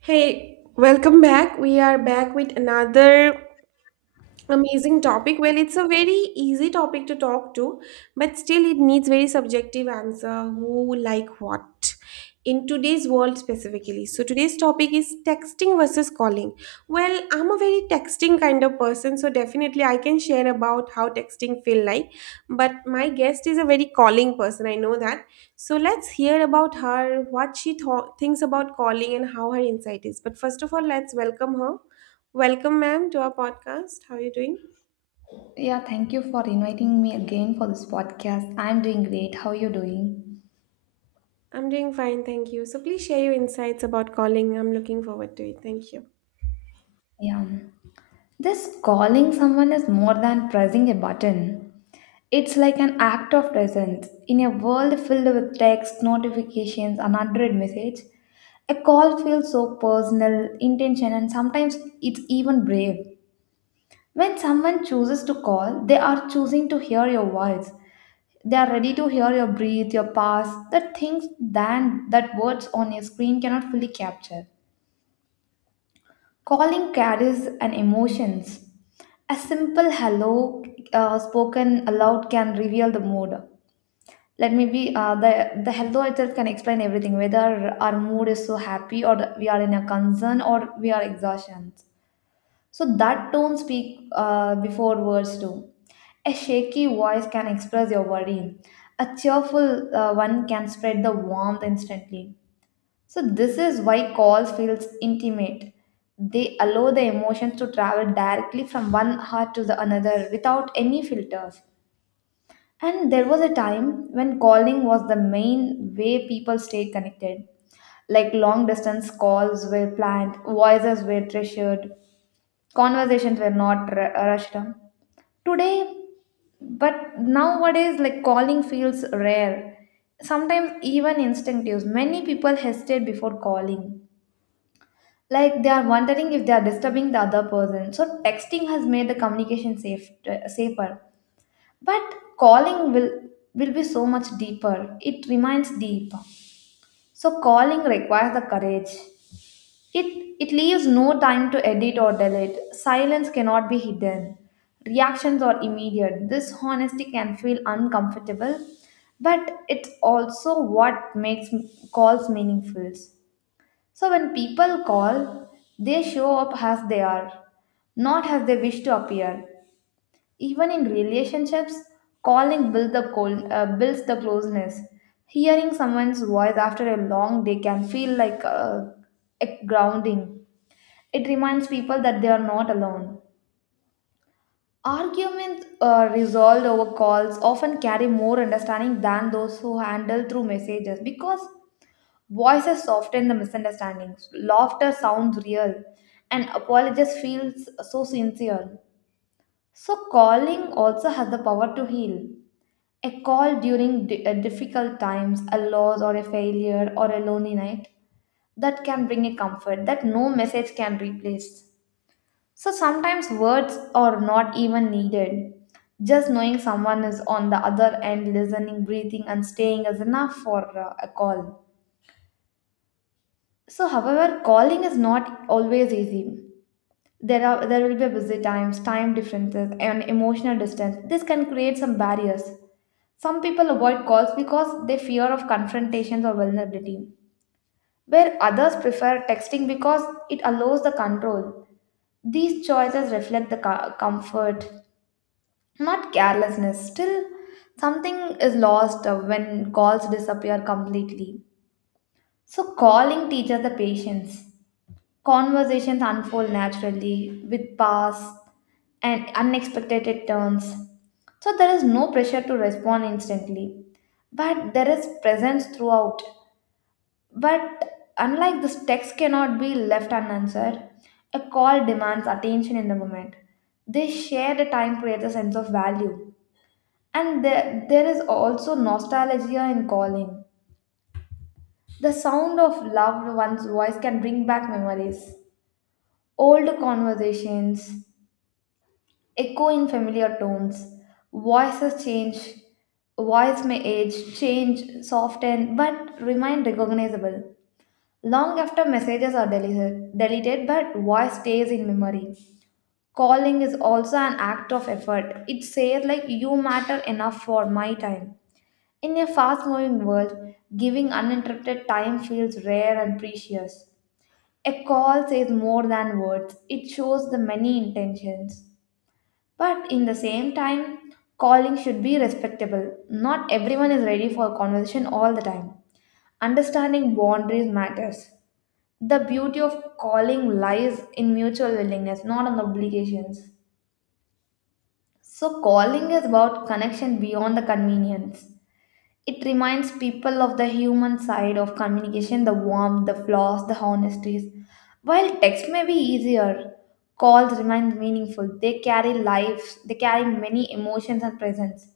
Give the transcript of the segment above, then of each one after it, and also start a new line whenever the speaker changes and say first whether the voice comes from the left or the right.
right: Hey, welcome back. We are back with another amazing topic. Well, it's a very easy topic to talk to, but still it needs very subjective answer. Who like what? In today's world specifically. So today's topic is texting versus calling. Well, I'm a very texting kind of person, so definitely I can share about how texting feel like. But my guest is a very calling person. I know that. So let's hear about her, what she thought thinks about calling, and how her insight is. But first of all, let's welcome her. Welcome, ma'am, to our podcast. How are you doing?
left: Yeah, thank you for inviting me again for this podcast. I'm doing great. How are you doing?
right: I'm doing fine, thank you. So please share your insights about calling. I'm looking forward to it. Thank you.
left: Yeah. This calling someone is more than pressing a button. It's like an act of presence. In a world filled with text, notifications, and unread message, a call feels so personal, intention, and sometimes it's even brave. When someone chooses to call, they are choosing to hear your voice. They are ready to hear your breath, your pulse, the things than that words on a screen cannot fully capture. Calling carries an emotions. A simple hello spoken aloud can reveal the mood. Let me be the hello itself can explain everything. Whether our mood is so happy or we are in a concern or we are exhaustion. So that tone speak before words do. A shaky voice can express your worry. A cheerful one can spread the warmth instantly. So this is why calls feels intimate. They allow the emotions to travel directly from one heart to the another without any filters. And there was a time when calling was the main way people stayed connected. Like long distance calls were planned, voices were treasured, conversations were not rushed. Today, but nowadays, like calling feels rare. Sometimes even instinctive. Many people hesitate before calling. Like they are wondering if they are disturbing the other person. So texting has made the communication safer, but calling will be so much deeper. It remains deep. So calling requires the courage. It it leaves no time to edit or delete. Silence cannot be hidden. Reactions are immediate. This honesty can feel uncomfortable, but it's also what makes calls meaningful. So when people call, they show up as they are, not as they wish to appear. Even in relationships, calling builds builds the closeness. Hearing someone's voice after a long day can feel like a grounding. It reminds people that they are not alone. Arguments resolved over calls often carry more understanding than those who handle through messages because voices soften the misunderstandings, laughter sounds real, and apologies feels so sincere. So calling also has the power to heal. A call during difficult times, a loss or a failure or a lonely night, that can bring a comfort that no message can replace. So sometimes words are not even needed. Just knowing someone is on the other end, listening, breathing, and staying is enough for a call. So, however, calling is not always easy. There will be busy times, time differences, and emotional distance. This can create some barriers. Some people avoid calls because they fear of confrontations or vulnerability, where others prefer texting because it allows the control. These choices reflect the comfort, not carelessness. Still, something is lost when calls disappear completely. So, calling teaches the patience. Conversations unfold naturally with paths and unexpected turns. So there is no pressure to respond instantly, but there is presence throughout. But unlike this, text cannot be left unanswered. A call demands attention in the moment. They share the time creates a sense of value. And there is also nostalgia in calling. The sound of loved one's voice can bring back memories, old conversations, echo in familiar tones. Voices change, voice may age, change, soften, but remain recognizable. Long after messages are deleted, but voice stays in memory. Calling is also an act of effort. It says like you matter enough for my time. In a fast-moving world, giving uninterrupted time feels rare and precious. A call says more than words. It shows the many intentions. But in the same time, calling should be respectable. Not everyone is ready for conversation all the time. Understanding boundaries matters. The beauty of calling lies in mutual willingness, not on obligations. So, calling is about connection beyond the convenience. It reminds people of the human side of communication, the warmth, the flaws, the honesties. While text may be easier, calls remain meaningful. They carry lives, they carry many emotions and presence.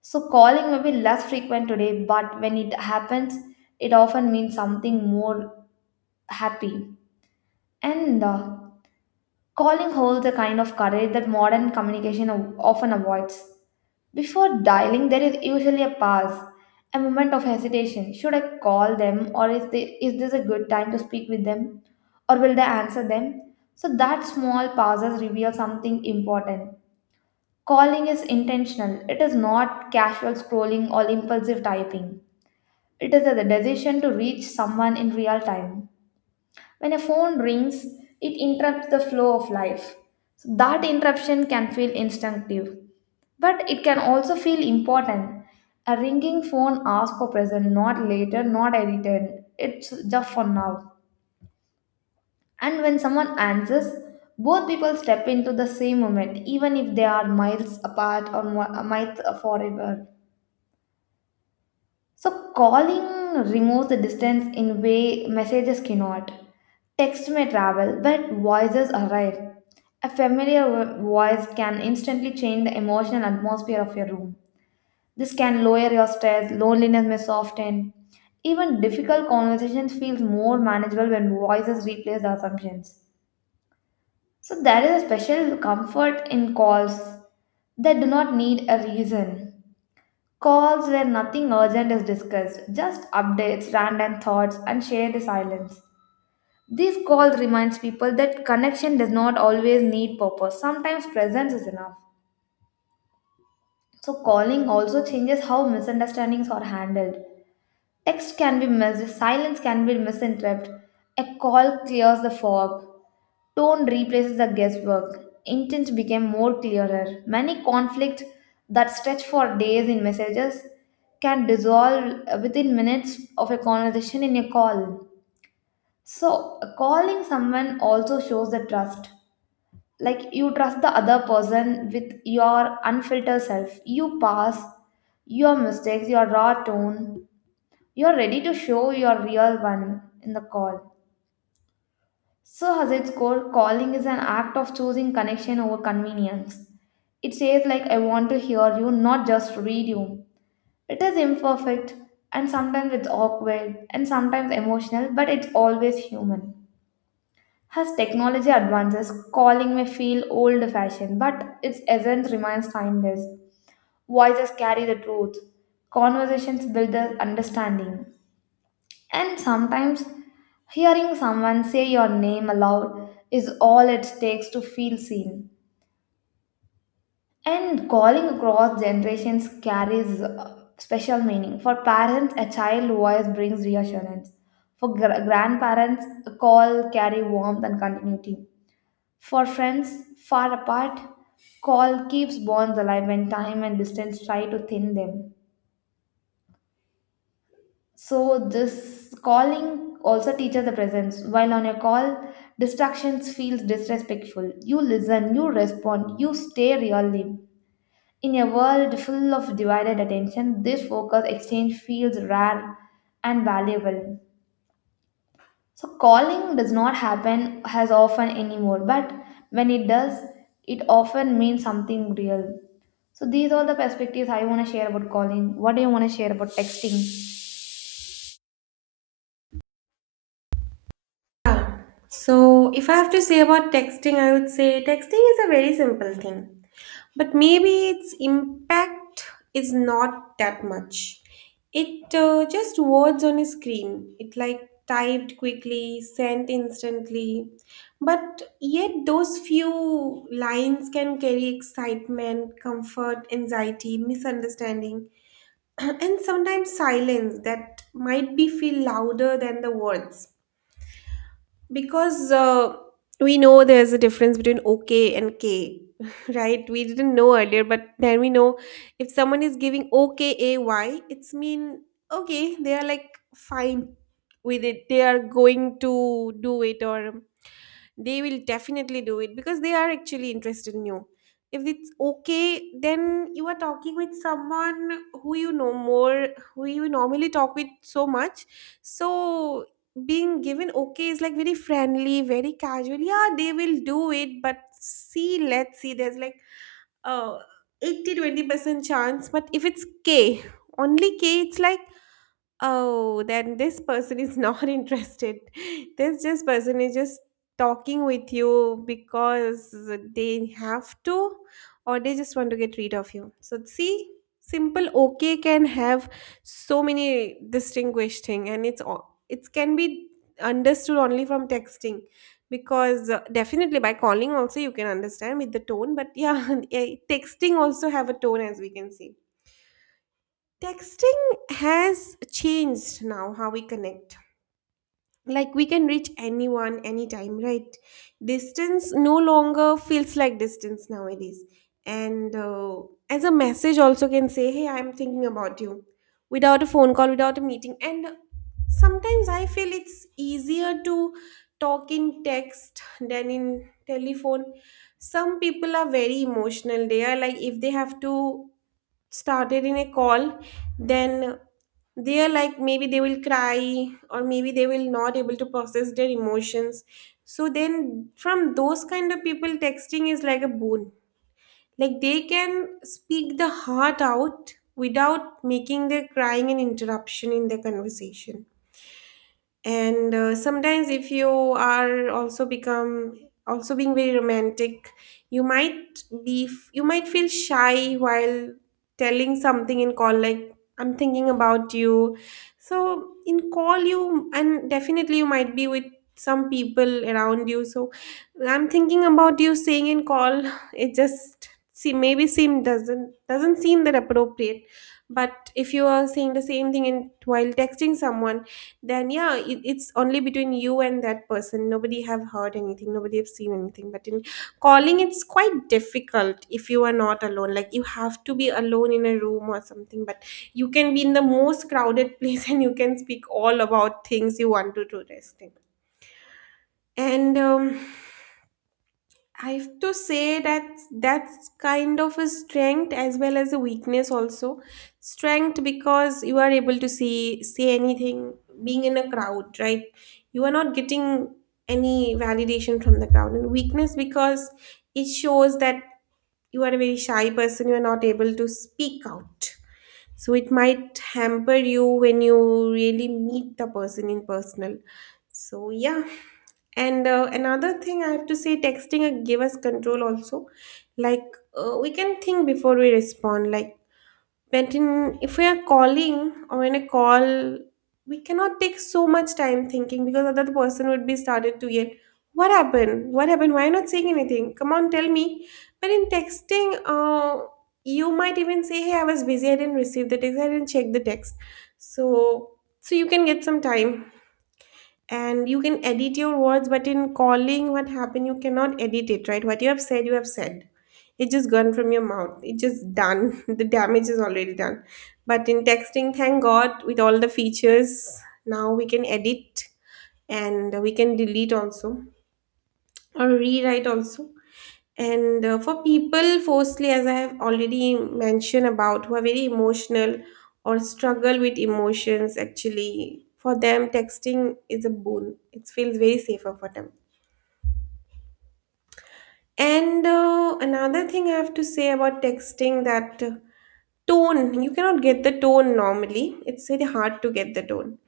left: So calling may be less frequent today, but when it happens, it often means something more happy. And calling holds a kind of courage that modern communication often avoids. Before dialing, there is usually a pause, a moment of hesitation. Should I call them, or is this a good time to speak with them, or will they answer them? So that small pauses reveal something important. Calling is intentional. It is not casual scrolling or impulsive typing. It is a decision to reach someone in real time. When a phone rings, it interrupts the flow of life. So that interruption can feel instinctive, but it can also feel important. A ringing phone asks for present, not later, not edited. It's just for now. And when someone answers, both people step into the same moment, even if they are miles apart or miles forever. So calling removes the distance in way messages cannot. Text may travel, but voices arrive. A familiar voice can instantly change the emotional atmosphere of your room. This can lower your stress, loneliness may soften. Even difficult conversations feels more manageable when voices replace the assumptions. So there is a special comfort in calls that do not need a reason. Calls where nothing urgent is discussed, just updates, random thoughts, and shared silence. These calls reminds people that connection does not always need purpose. Sometimes presence is enough. So calling also changes how misunderstandings are handled. Text can be missed, silence can be misinterpreted. A call clears the fog. Tone replaces the guesswork. Intent became more clearer. Many conflicts that stretch for days in messages can dissolve within minutes of a conversation in a call. So, calling someone also shows the trust. Like you trust the other person with your unfiltered self. You pass your mistakes, your raw tone. You're ready to show your real one in the call. So, has its core, calling is an act of choosing connection over convenience. It says, like, I want to hear you, not just read you. It is imperfect, and sometimes it's awkward, and sometimes emotional, but it's always human. As technology advances, calling may feel old fashioned, but its essence remains timeless. Voices carry the truth, conversations build the understanding. And sometimes hearing someone say your name aloud is all it takes to feel seen. And calling across generations carries special meaning. For parents, a child voice brings reassurance. For grandparents, a call carry warmth and continuity. For friends far apart, call keeps bonds alive when time and distance try to thin them. So this calling also teaches the presence. While on a call, distractions feels disrespectful. You listen, you respond, you stay really. In a world full of divided attention, this focus exchange feels rare and valuable. So calling does not happen as often anymore, but when it does, it often means something real. So these are the perspectives I want to share about calling. What do you want to share about texting?
right: Yeah. So if I have to say about texting, I would say texting is a very simple thing, but maybe its impact is not that much. It just words on a screen. It, like, typed quickly, sent instantly, but yet those few lines can carry excitement, comfort, anxiety, misunderstanding, and sometimes silence that might be feel louder than the words. Because we know there's a difference between okay and K, right? We didn't know earlier, but then we know. If someone is giving okay AY, it's mean okay, they are like fine with it. They are going to do it, or they will definitely do it because they are actually interested in you. If it's okay, then you are talking with someone who you know more, who you normally talk with so much. So being given okay is like very friendly, very casual. Yeah, they will do it, but see, let's see, there's like uh 80-20% chance. But if it's k, only k, it's like, oh, then this person is not interested. This just person is just talking with you because they have to, or they just want to get rid of you. So see, simple okay can have so many distinguished thing, and it's all it can be understood only from texting. Because definitely by calling also you can understand with the tone, but yeah, texting also have a tone, as we can see. Texting has changed now how we connect. Like, we can reach anyone anytime, right? Distance no longer feels like distance nowadays. And as a message also can say, "Hey, I'm thinking about you," without a phone call, without a meeting. And sometimes I feel it's easier to talk in text than in telephone. Some people are very emotional. They are like, if they have to started in a call, then they are like, maybe they will cry, or maybe they will not able to process their emotions. So then from those kind of people, texting is like a boon. Like, they can speak the heart out without making their crying an interruption in their conversation. And sometimes, if you are also become, also being very romantic, you might feel shy while telling something in call, like, "I'm thinking about you." So in call, you, and definitely you might be with some people around you. So "I'm thinking about you" saying in call, it just see, maybe seem doesn't seem that appropriate. But if you are saying the same thing in while texting someone, then yeah, it's only between you and that person. Nobody have heard anything, nobody have seen anything. But in calling, it's quite difficult if you are not alone. Like, you have to be alone in a room or something. But you can be in the most crowded place and you can speak all about things you want to do this thing. And I have to say that's kind of a strength as well as a weakness also. Strength because you are able to see say anything being in a crowd, right? You are not getting any validation from the crowd. And weakness because it shows that you are a very shy person, you are not able to speak out. So it might hamper you when you really meet the person in personal. So yeah, and another thing I have to say, texting give us control also. Like, we can think before we respond. Like, if we are calling or in a call, we cannot take so much time thinking because other person would be started to yell, "What happened? What happened? Why not saying anything? Come on, tell me." But in texting, you might even say, "Hey, I was busy. I didn't receive the text. I didn't check the text." So so you can get some time and you can edit your words. But in calling, what happened, you cannot edit it, right? What you have said, you have said. It's just gone from your mouth, it's just done. The damage is already done. But in texting, thank god, with all the features now, we can edit, and we can delete also, or rewrite also. And for people, firstly, as I have already mentioned about, who are very emotional or struggle with emotions, actually, for them, texting is a boon. It feels very safer for them. And another thing I have to say about texting that. Tone, you cannot get the tone normally. It's very hard to get the tone.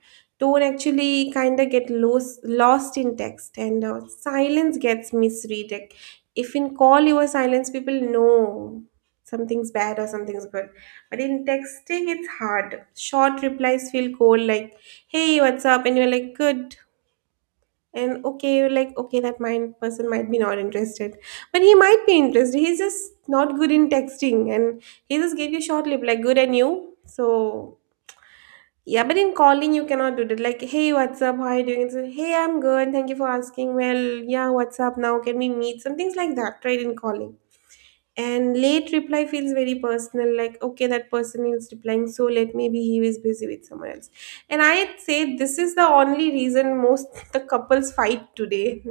right: Tone actually kind of get lost in text. And silence gets misread. Like, if in call you are silence, people know something's bad or something's good. But in texting, it's hard. Short replies feel cold, like, "Hey, what's up?" And you're like, "Good" and "okay." Like, okay, that mind person might be not interested, but he might be interested, he's just not good in texting, and he just gave you short lip like "good" and "you," so yeah. But in calling, you cannot do that. Like, "Hey, what's up, how are you doing?" It's like, "Hey, I'm good, thank you for asking, well, yeah, what's up now, can we meet?" Some things like that, right, in calling. And late reply feels very personal, like, okay, that person is replying so late, maybe he is busy with someone else. And I'd say this is the only reason most the couples fight today.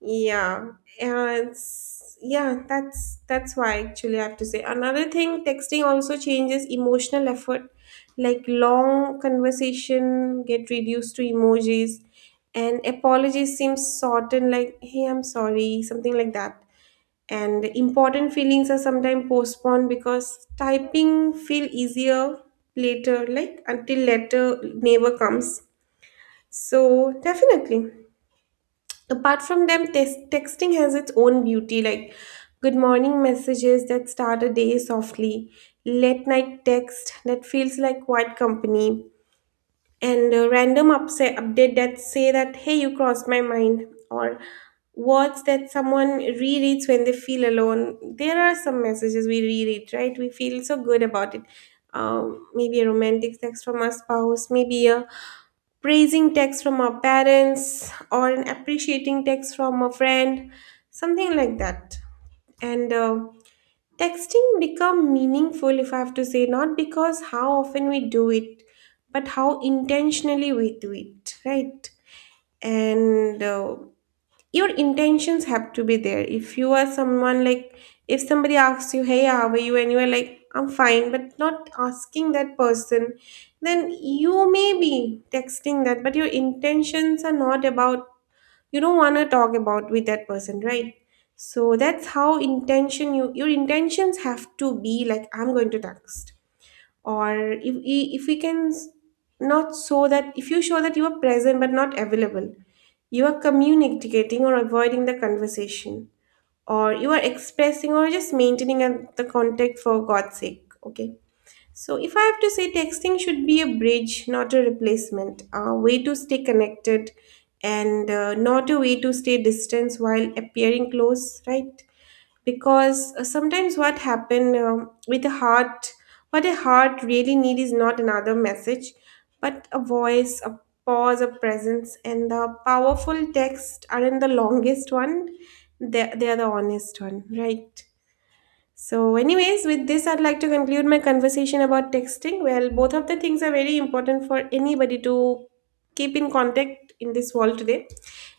right: Yeah, and yeah, that's why actually I have to say another thing. Texting also changes emotional effort, like long conversation get reduced to emojis, and apologies seem shortened, like, "Hey, I'm sorry," something like that. And important feelings are sometimes postponed because typing feel easier later, like until later neighbor comes. So definitely, apart from them, texting has its own beauty. Like, good morning messages that start a day softly, late night text that feels like quiet company, and a random upset update that say that, hey, you crossed my mind, or words that someone rereads when they feel alone. There are some messages we reread, right? We feel so good about it. Maybe a romantic text from our spouse, maybe a praising text from our parents, or an appreciating text from a friend, something like that. And texting become meaningful, if I have to say, not because how often we do it, but how intentionally we do it, right? And your intentions have to be there. If you are someone like, if somebody asks you, "Hey, how are you?" and you are like, "I'm fine," but not asking that person, then you may be texting that, but your intentions are not about, you don't want to talk about with that person, right? So that's how intention you your intentions have to be, like, I'm going to text, or if we not show that. If you show that you are present but not available, you are communicating or avoiding the conversation, or you are expressing, or just maintaining the contact for god's sake, okay. So if I have to say, texting should be a bridge, not a replacement, a way to stay connected, and not a way to stay distance while appearing close, right? Because sometimes what happen, with the heart, what a heart really need is not another message, but a voice, a pause, a presence. And the powerful text aren't the longest one, they are the honest one, right? So, anyways, with this, I'd like to conclude my conversation about texting. Well, both of the things are very important for anybody to keep in contact in this world today.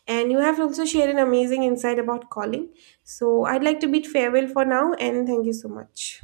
right: And you have also shared an amazing insight about calling. So, I'd like to bid farewell for now and thank you so much.